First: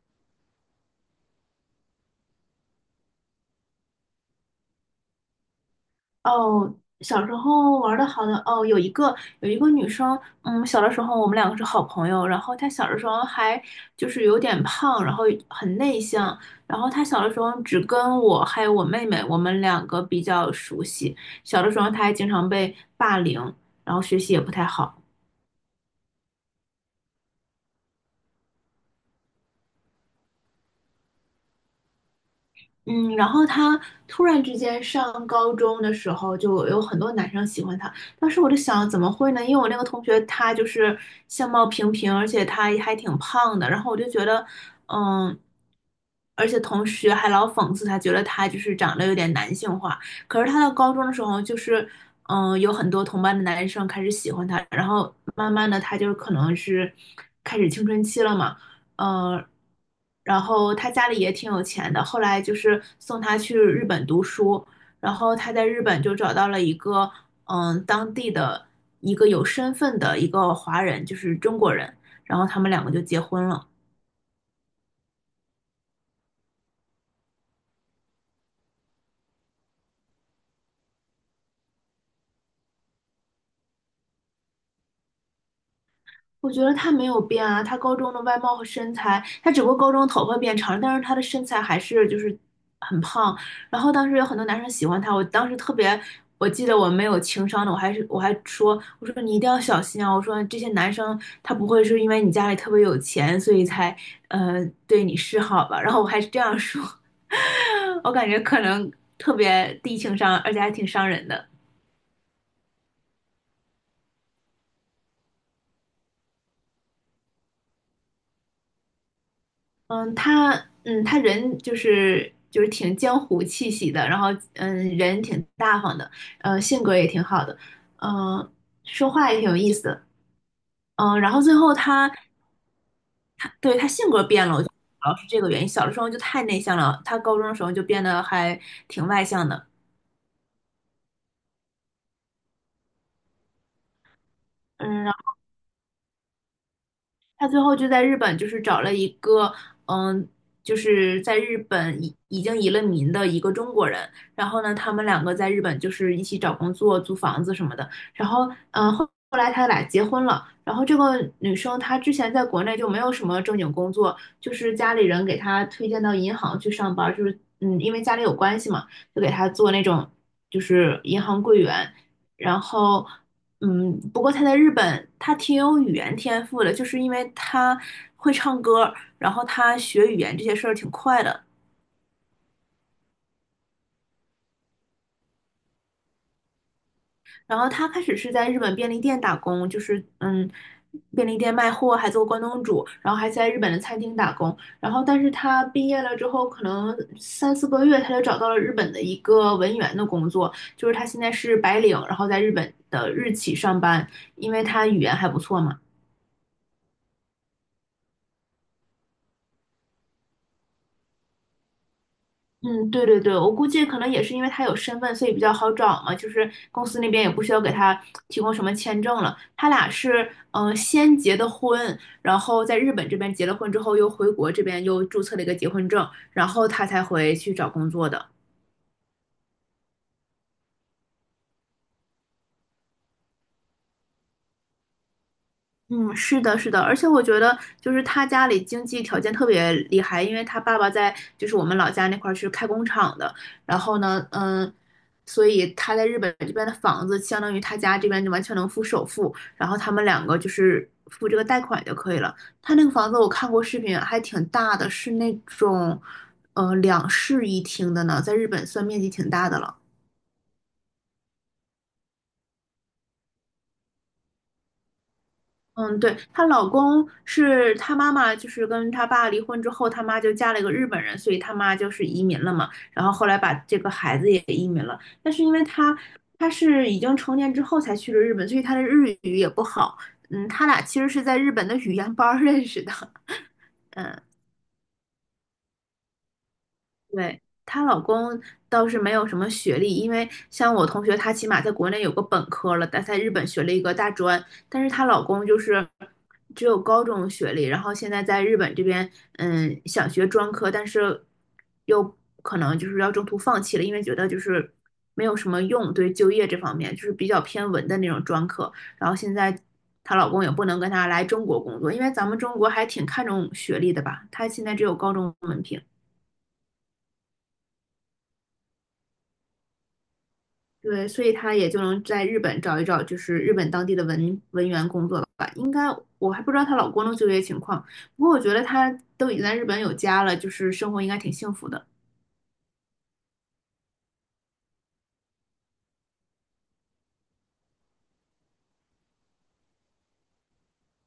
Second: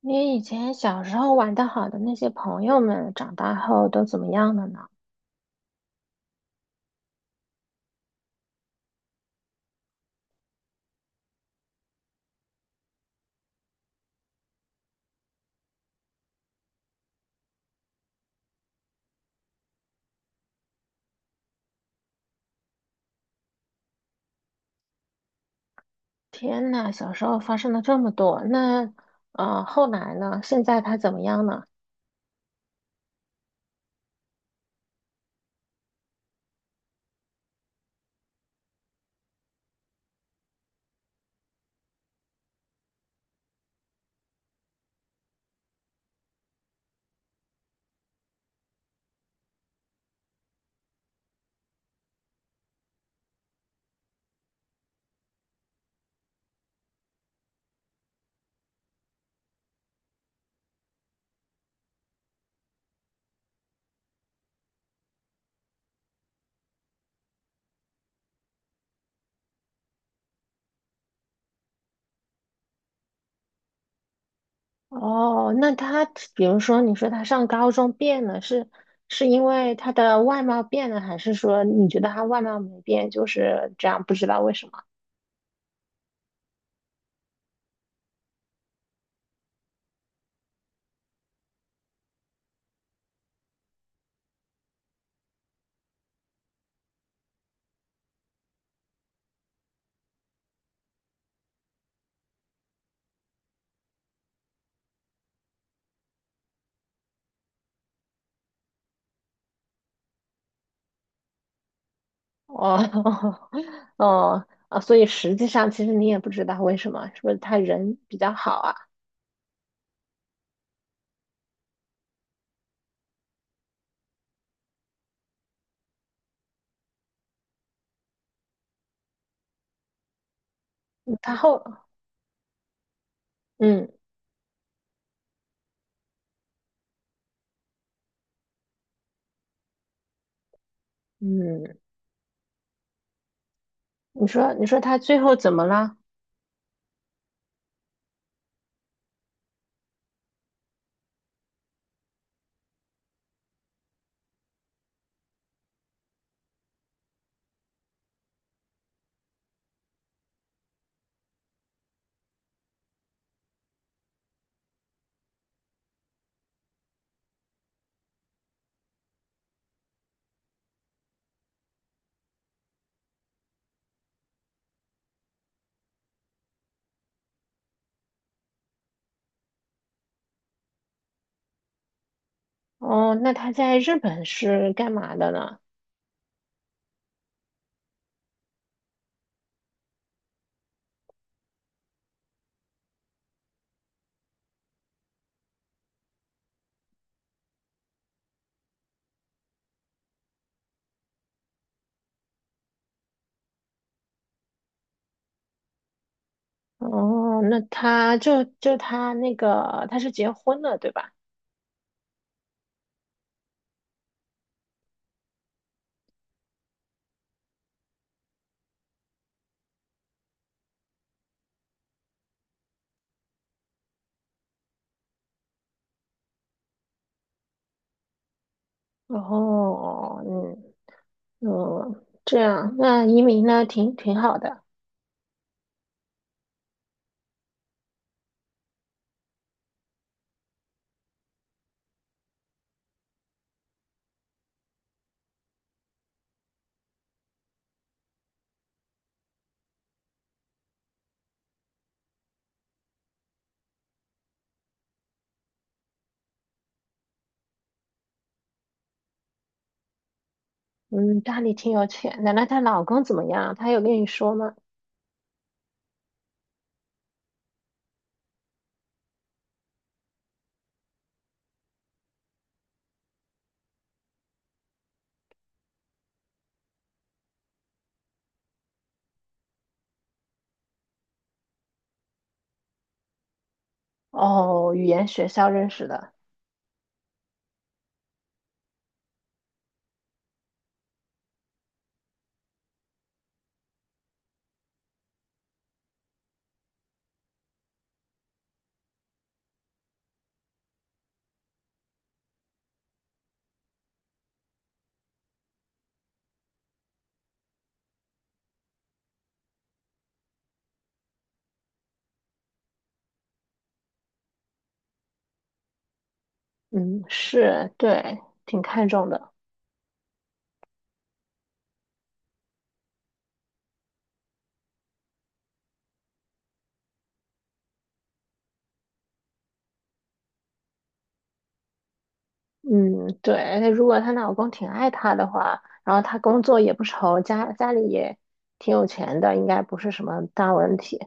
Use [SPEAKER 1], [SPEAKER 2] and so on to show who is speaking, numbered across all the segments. [SPEAKER 1] 你以前小时候玩得好的那些朋友们，长大后都怎么样了呢？
[SPEAKER 2] 哦，小时候玩的好的哦，有一个女生，嗯，小的时候我们两个是好朋友，然后她小的时候还就是有点胖，然后很内向，然后她小的时候只跟我还有我妹妹，我们两个比较熟悉，小的时候她还经常被霸凌，然后学习也不太好。
[SPEAKER 1] 天呐，小时候发生了这么多，那后来呢？现在他怎么样呢？
[SPEAKER 2] 嗯，然后他突然之间上高中的时候，就有很多男生喜欢他。当时我就想，怎么会呢？因为我那个同学他就是相貌平平，而且他还挺胖的。然后我就觉得，嗯，而且同学还老讽刺他，觉得他就是长得有点男性化。可是他到高中的时候，就是嗯，有很多同班的男生开始喜欢他，然后慢慢的他就可能是开始青春期了嘛。嗯，然后他家里也挺有钱的，后来就是送他去日本读书，然后他在日本就找到了一个嗯当地的一个有身份的一个华人，就是中国人，然后他们两个就结婚了。
[SPEAKER 1] 哦，那他比如说你说他上高中变了，是因为他的外貌变了，还是说你觉得他外貌没变，就是这样不知道为什么？
[SPEAKER 2] 我觉得她没有变啊，她高中的外貌和身材，她只不过高中头发变长了，但是她的身材还是就是很胖。然后当时有很多男生喜欢她，我当时特别，我记得我没有情商的，我还说，我说你一定要小心啊，我说这些男生他不会是因为你家里特别有钱，所以才对你示好吧？然后我还是这样说，我感觉可能特别低情商，而且还挺伤人的。
[SPEAKER 1] 哦。 哦啊，所以实际上其实你也不知道为什么，是不是他人比较好啊？
[SPEAKER 2] 嗯，他嗯，他人就是挺江湖气息的，然后嗯，人挺大方的，性格也挺好的，嗯、说话也挺有意思的，
[SPEAKER 1] 嗯
[SPEAKER 2] 然后最后他对他
[SPEAKER 1] 嗯
[SPEAKER 2] 性格变了，我觉得主要是这个原因。小的时候就太内向了，他高中的时候就变得还挺外向的，
[SPEAKER 1] 嗯。你说他
[SPEAKER 2] 嗯，
[SPEAKER 1] 最后怎么了？
[SPEAKER 2] 他最后就在日本，就是找了一个，嗯，就是在日本已经移了民的一个中国人。然后呢，他们两个在日本就是一起找工作、租房子什么的。然后，嗯，后来他俩结婚了。然后这个女生她之前在国内就没有什么正经工作，就是家里人给她推荐到银行去上班，就是嗯，因为家里有关系嘛，就给她做那种就是银行柜员。然后嗯，不过他在日本，他挺有语言天赋的，就是因为他会唱歌，然后他学语言这些事儿挺快的。
[SPEAKER 1] 哦，那他在日本是干嘛的呢？
[SPEAKER 2] 然后他开始是在日本便利店打工，就是嗯，便利店卖货，还做关东煮，然后还在日本的餐厅打工。然后，但是他毕业了之后，可能三四个月，他就找到了日本的一个文员的工作，就是他现在是白领，然后在日本的日企上班，因为他语言还不错嘛。
[SPEAKER 1] 哦，那他就就他那个他是结婚了，对吧？
[SPEAKER 2] 嗯，对对对，我估计可能也是因为他有身份，所以比较好找嘛。就是公司那边也不需要给他提供什么签证了。他俩是先结的婚，然后在日本这边结了婚之后，又回国这边又注册了一个结婚证，然后他才回去找工作的。
[SPEAKER 1] 哦，嗯嗯，这样，那移民呢，挺好的。
[SPEAKER 2] 嗯，是的，是的，而且我觉得就是他家里经济条件特别厉害，因为他爸爸在就是我们老家那块儿是开工厂的，然后呢，嗯，所以他在日本这边的房子相当于他家这边就完全能付首付，然后他们两个就是付这个贷款就可以了。他那个房子我看过视频，还挺大的，是那种两室一厅的呢，在日本算面积挺大的了。
[SPEAKER 1] 嗯，家里挺有钱。奶奶，她老公怎么样？她有跟你说吗？
[SPEAKER 2] 嗯，对，她老公是她妈妈，就是跟她爸离婚之后，她妈就嫁了一个日本人，所以她妈就是移民了嘛。然后后来把这个孩子也移民了，但是因为她是已经成年之后才去了日本，所以她的日语也不好。嗯，他俩其实是在日本的语言班儿认识的。嗯。
[SPEAKER 1] 哦，语言学校认识的。
[SPEAKER 2] 对，她老公倒是没有什么学历，因为像我同学，她起码在国内有个本科了，但在日本学了一个大专，但是她老公就是只有高中学历，然后现在在日本这边，嗯，想学专科，但是又可能就是要中途放弃了，因为觉得就是没有什么用，对就业这方面就是比较偏文的那种专科，然后现在。她老公也不能跟她来中国工作，因为咱们中国还挺看重学历的吧？她现在只有高中文凭。
[SPEAKER 1] 嗯，是，对，挺看重的。
[SPEAKER 2] 对，所以他也就能在日本找一找，就是日本当地的文员工作了吧。应该我还不知道她老公的就业情况，不过我觉得他都已经在日本有家了，就是生活应该挺幸福的。
[SPEAKER 1] 嗯，对，而且如果她老公挺爱她的话，然后她工作也不愁，家里也挺有钱的，应该不是什么大问题。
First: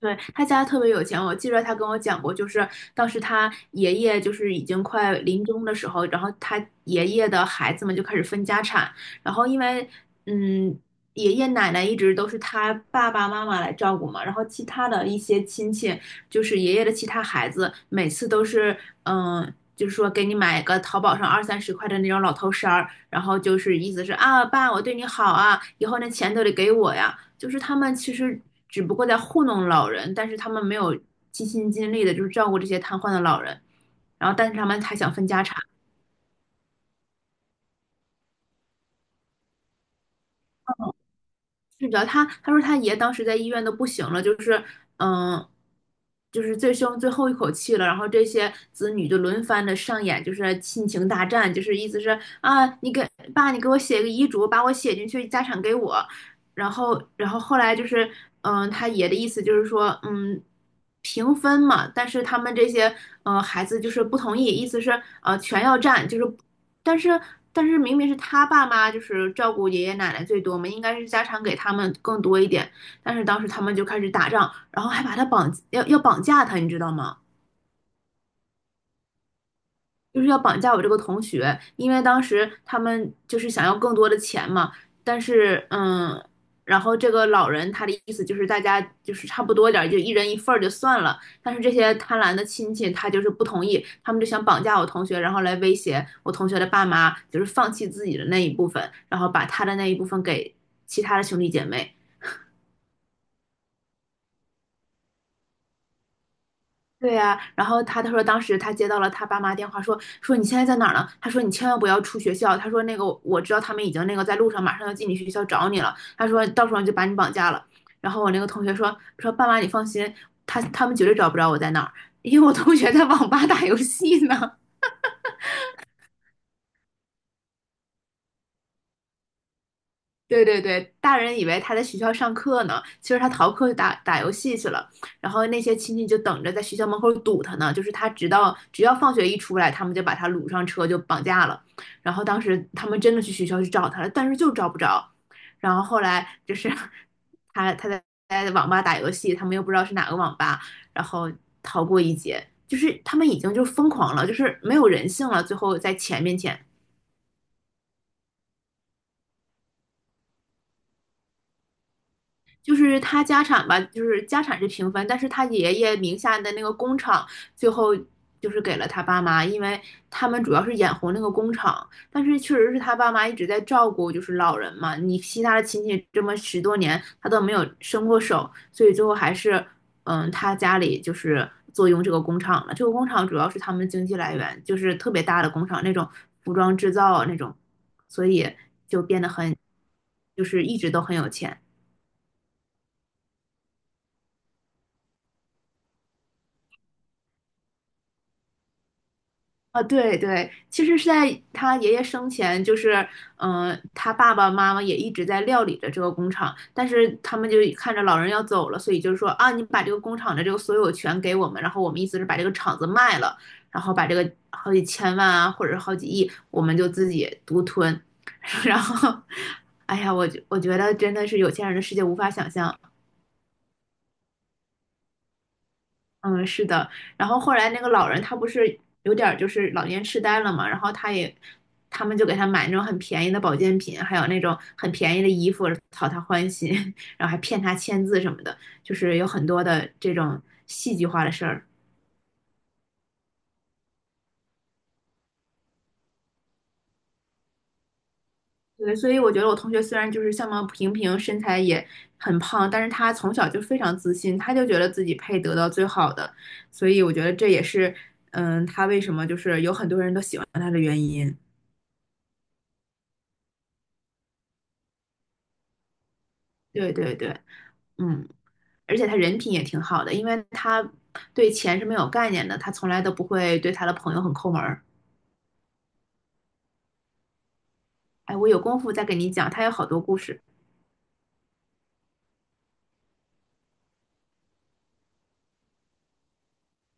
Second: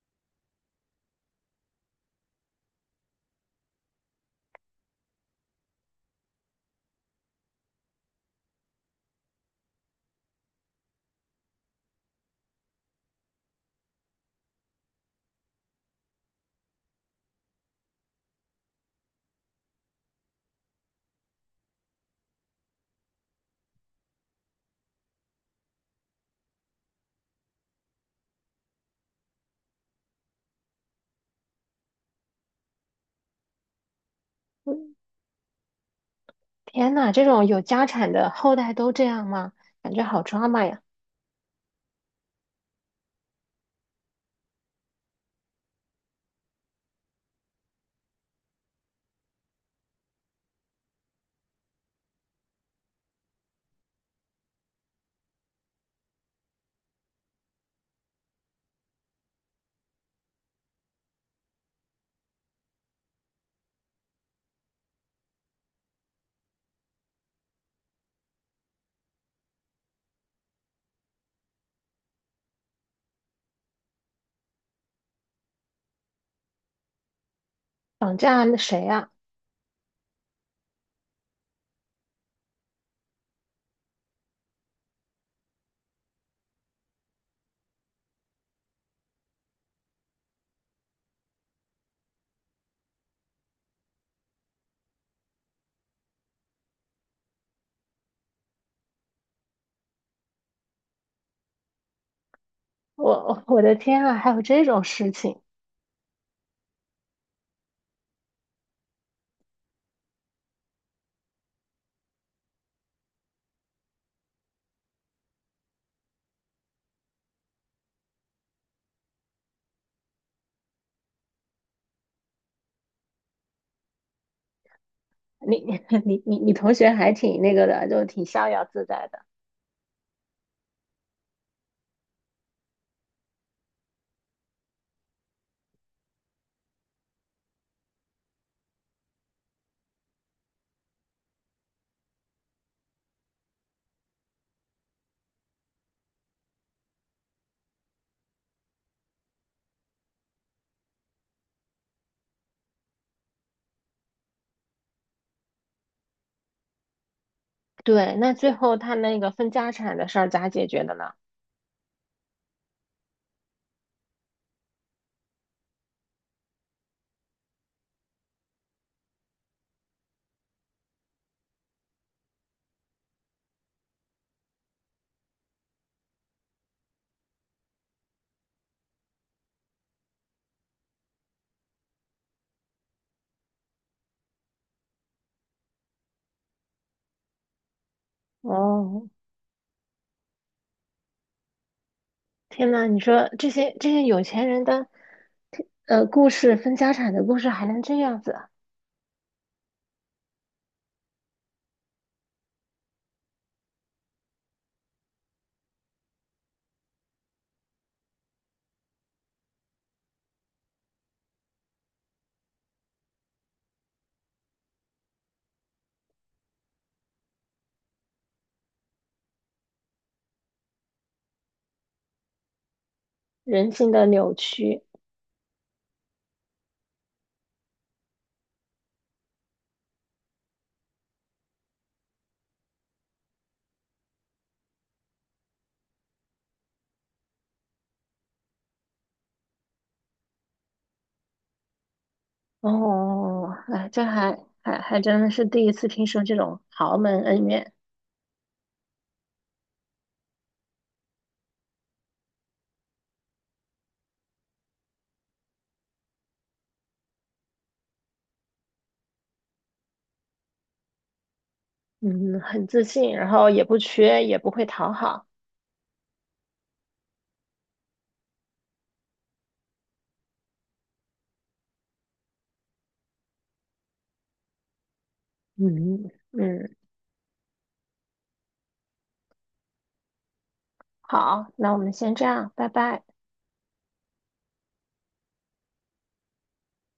[SPEAKER 2] 对，他家特别有钱，我记得他跟我讲过，就是当时他爷爷就是已经快临终的时候，然后他爷爷的孩子们就开始分家产，然后因为嗯，爷爷奶奶一直都是他爸爸妈妈来照顾嘛，然后其他的一些亲戚，就是爷爷的其他孩子，每次都是嗯。就是说，给你买个淘宝上二三十块的那种老头衫儿，然后就是意思是啊，爸，我对你好啊，以后那钱都得给我呀。就是他们其实只不过在糊弄老人，但是他们没有尽心尽力的，就是照顾这些瘫痪的老人，然后但是他们
[SPEAKER 1] 嗯
[SPEAKER 2] 还想分家产。
[SPEAKER 1] 天呐，这种有家产的后代都这样吗？感觉好抓马呀！
[SPEAKER 2] 是的，他说他爷当时在医院都不行了，就是嗯，就是最后一口气了，然后这些子女就轮番的上演，就是亲情大战，就是意思是啊，你给爸，你给我写个遗嘱，把我写进去，家产给我。然后，然后后来就是嗯，他爷的意思就是说，嗯，平分嘛，但是他们这些嗯，孩子就是不同意，意思是全要占，就是但是但是明明是他爸妈就是照顾爷爷奶奶最多嘛，应该是家产给他们更多一点。但是当时他们就开始打仗，然后还把他绑要要绑架他，你知道吗？
[SPEAKER 1] 绑架那谁呀？
[SPEAKER 2] 就是要绑架我这个同学，因为当时他们就是想要更多的钱嘛，但是嗯，然后这个老人他的意思就是大家就是差不多点儿，就一人一份儿就算了，但是这些贪婪的亲戚他就是不同意，他们就想绑架我同学，然后来威胁我同学的爸妈，就是放弃自己的那一部分，然后把他的那一部分给其他的兄弟姐妹。
[SPEAKER 1] 我的天啊，还有这种事情！
[SPEAKER 2] 对呀、然后他说当时他接到了他爸妈电话说，说你现在在哪儿呢？他说你千万不要出学校，他说那个我知道他们已经那个在路上，马上要进你学校找你了，他说到时候就把你绑架了。然后我那个同学说爸妈你放心，他们绝对找不着我在哪儿，因为我同学在网吧打游戏呢。
[SPEAKER 1] 你 你同学还挺那个的，就挺逍遥自在的。
[SPEAKER 2] 对对对，大人以为他在学校上课呢，其实他逃课去打游戏去了。然后那些亲戚就等着在学校门口堵他呢，就是他直到只要放学一出来，他们就把他掳上车就绑架了。然后当时他们真的去学校去找他了，但是就找不着。然后后来就是 他在在网吧打游戏，他们又不知道是哪个网吧，然后逃过一劫。就是他们已经就疯狂了，就是没有人性了。最后在钱面前，
[SPEAKER 1] 对，那最后他那个分家产的事儿咋解决的呢？
[SPEAKER 2] 就是他家产吧，就是家产是平分，但是他爷爷名下的那个工厂最后就是给了他爸妈，因为他们主要是眼红那个工厂，但是确实是他爸妈一直在照顾就是老人嘛，你其他的亲戚这么十多年他都没有伸过手，所以最后还是嗯他家里就是坐拥这个工厂了，这个工厂主要是他们的经济来源，就是特别大的工厂那种服装制造啊那种，所以就
[SPEAKER 1] 哦，
[SPEAKER 2] 变得很就是一直都很有钱。
[SPEAKER 1] 天呐，你说这些有钱人的，分家产的故事还能这样子啊。
[SPEAKER 2] 啊，对对，其实是在他爷爷生前，就是，嗯、他爸爸妈妈也一直在料理着这个工厂，但是他们就看着老人要走了，所以就是说啊，你把这个工厂的这个所有权给我们，然后我们意思是把这个厂子卖了，然后把这个好几千万啊，或者是好几亿，我们就自己独吞，然后，哎呀，我觉得真的是有钱人的世界无法想象。
[SPEAKER 1] 人性的扭曲。
[SPEAKER 2] 嗯，是的。然后后来那个老人他不是有点儿就是老年痴呆了嘛，然后他也，他们就给他买那种很便宜的保健品，还有那种很便宜的衣服，讨他欢心，然后还骗他签字什么的，就是有很多的这种戏剧化的事儿。
[SPEAKER 1] 哦，哎，这还真的是第一次听说这种豪门恩怨。
[SPEAKER 2] 对，所以我觉得我同学虽然就是相貌平平，身材也很胖，但是他从小就非常自信，他就觉得自己配得到最好的，所以我觉得这也是，嗯，他为什么就是有很多人都喜欢他的原因。
[SPEAKER 1] 嗯，很自信，然后也不缺，也不会讨好。
[SPEAKER 2] 对对对。嗯，而且他人品也挺好的，因为他对钱是没有概念的，他从来都不会对他的朋友很抠门儿。
[SPEAKER 1] 嗯嗯，
[SPEAKER 2] 哎，我有功夫再给你讲，他有好多故事。
[SPEAKER 1] 好，那我们先这样，拜拜。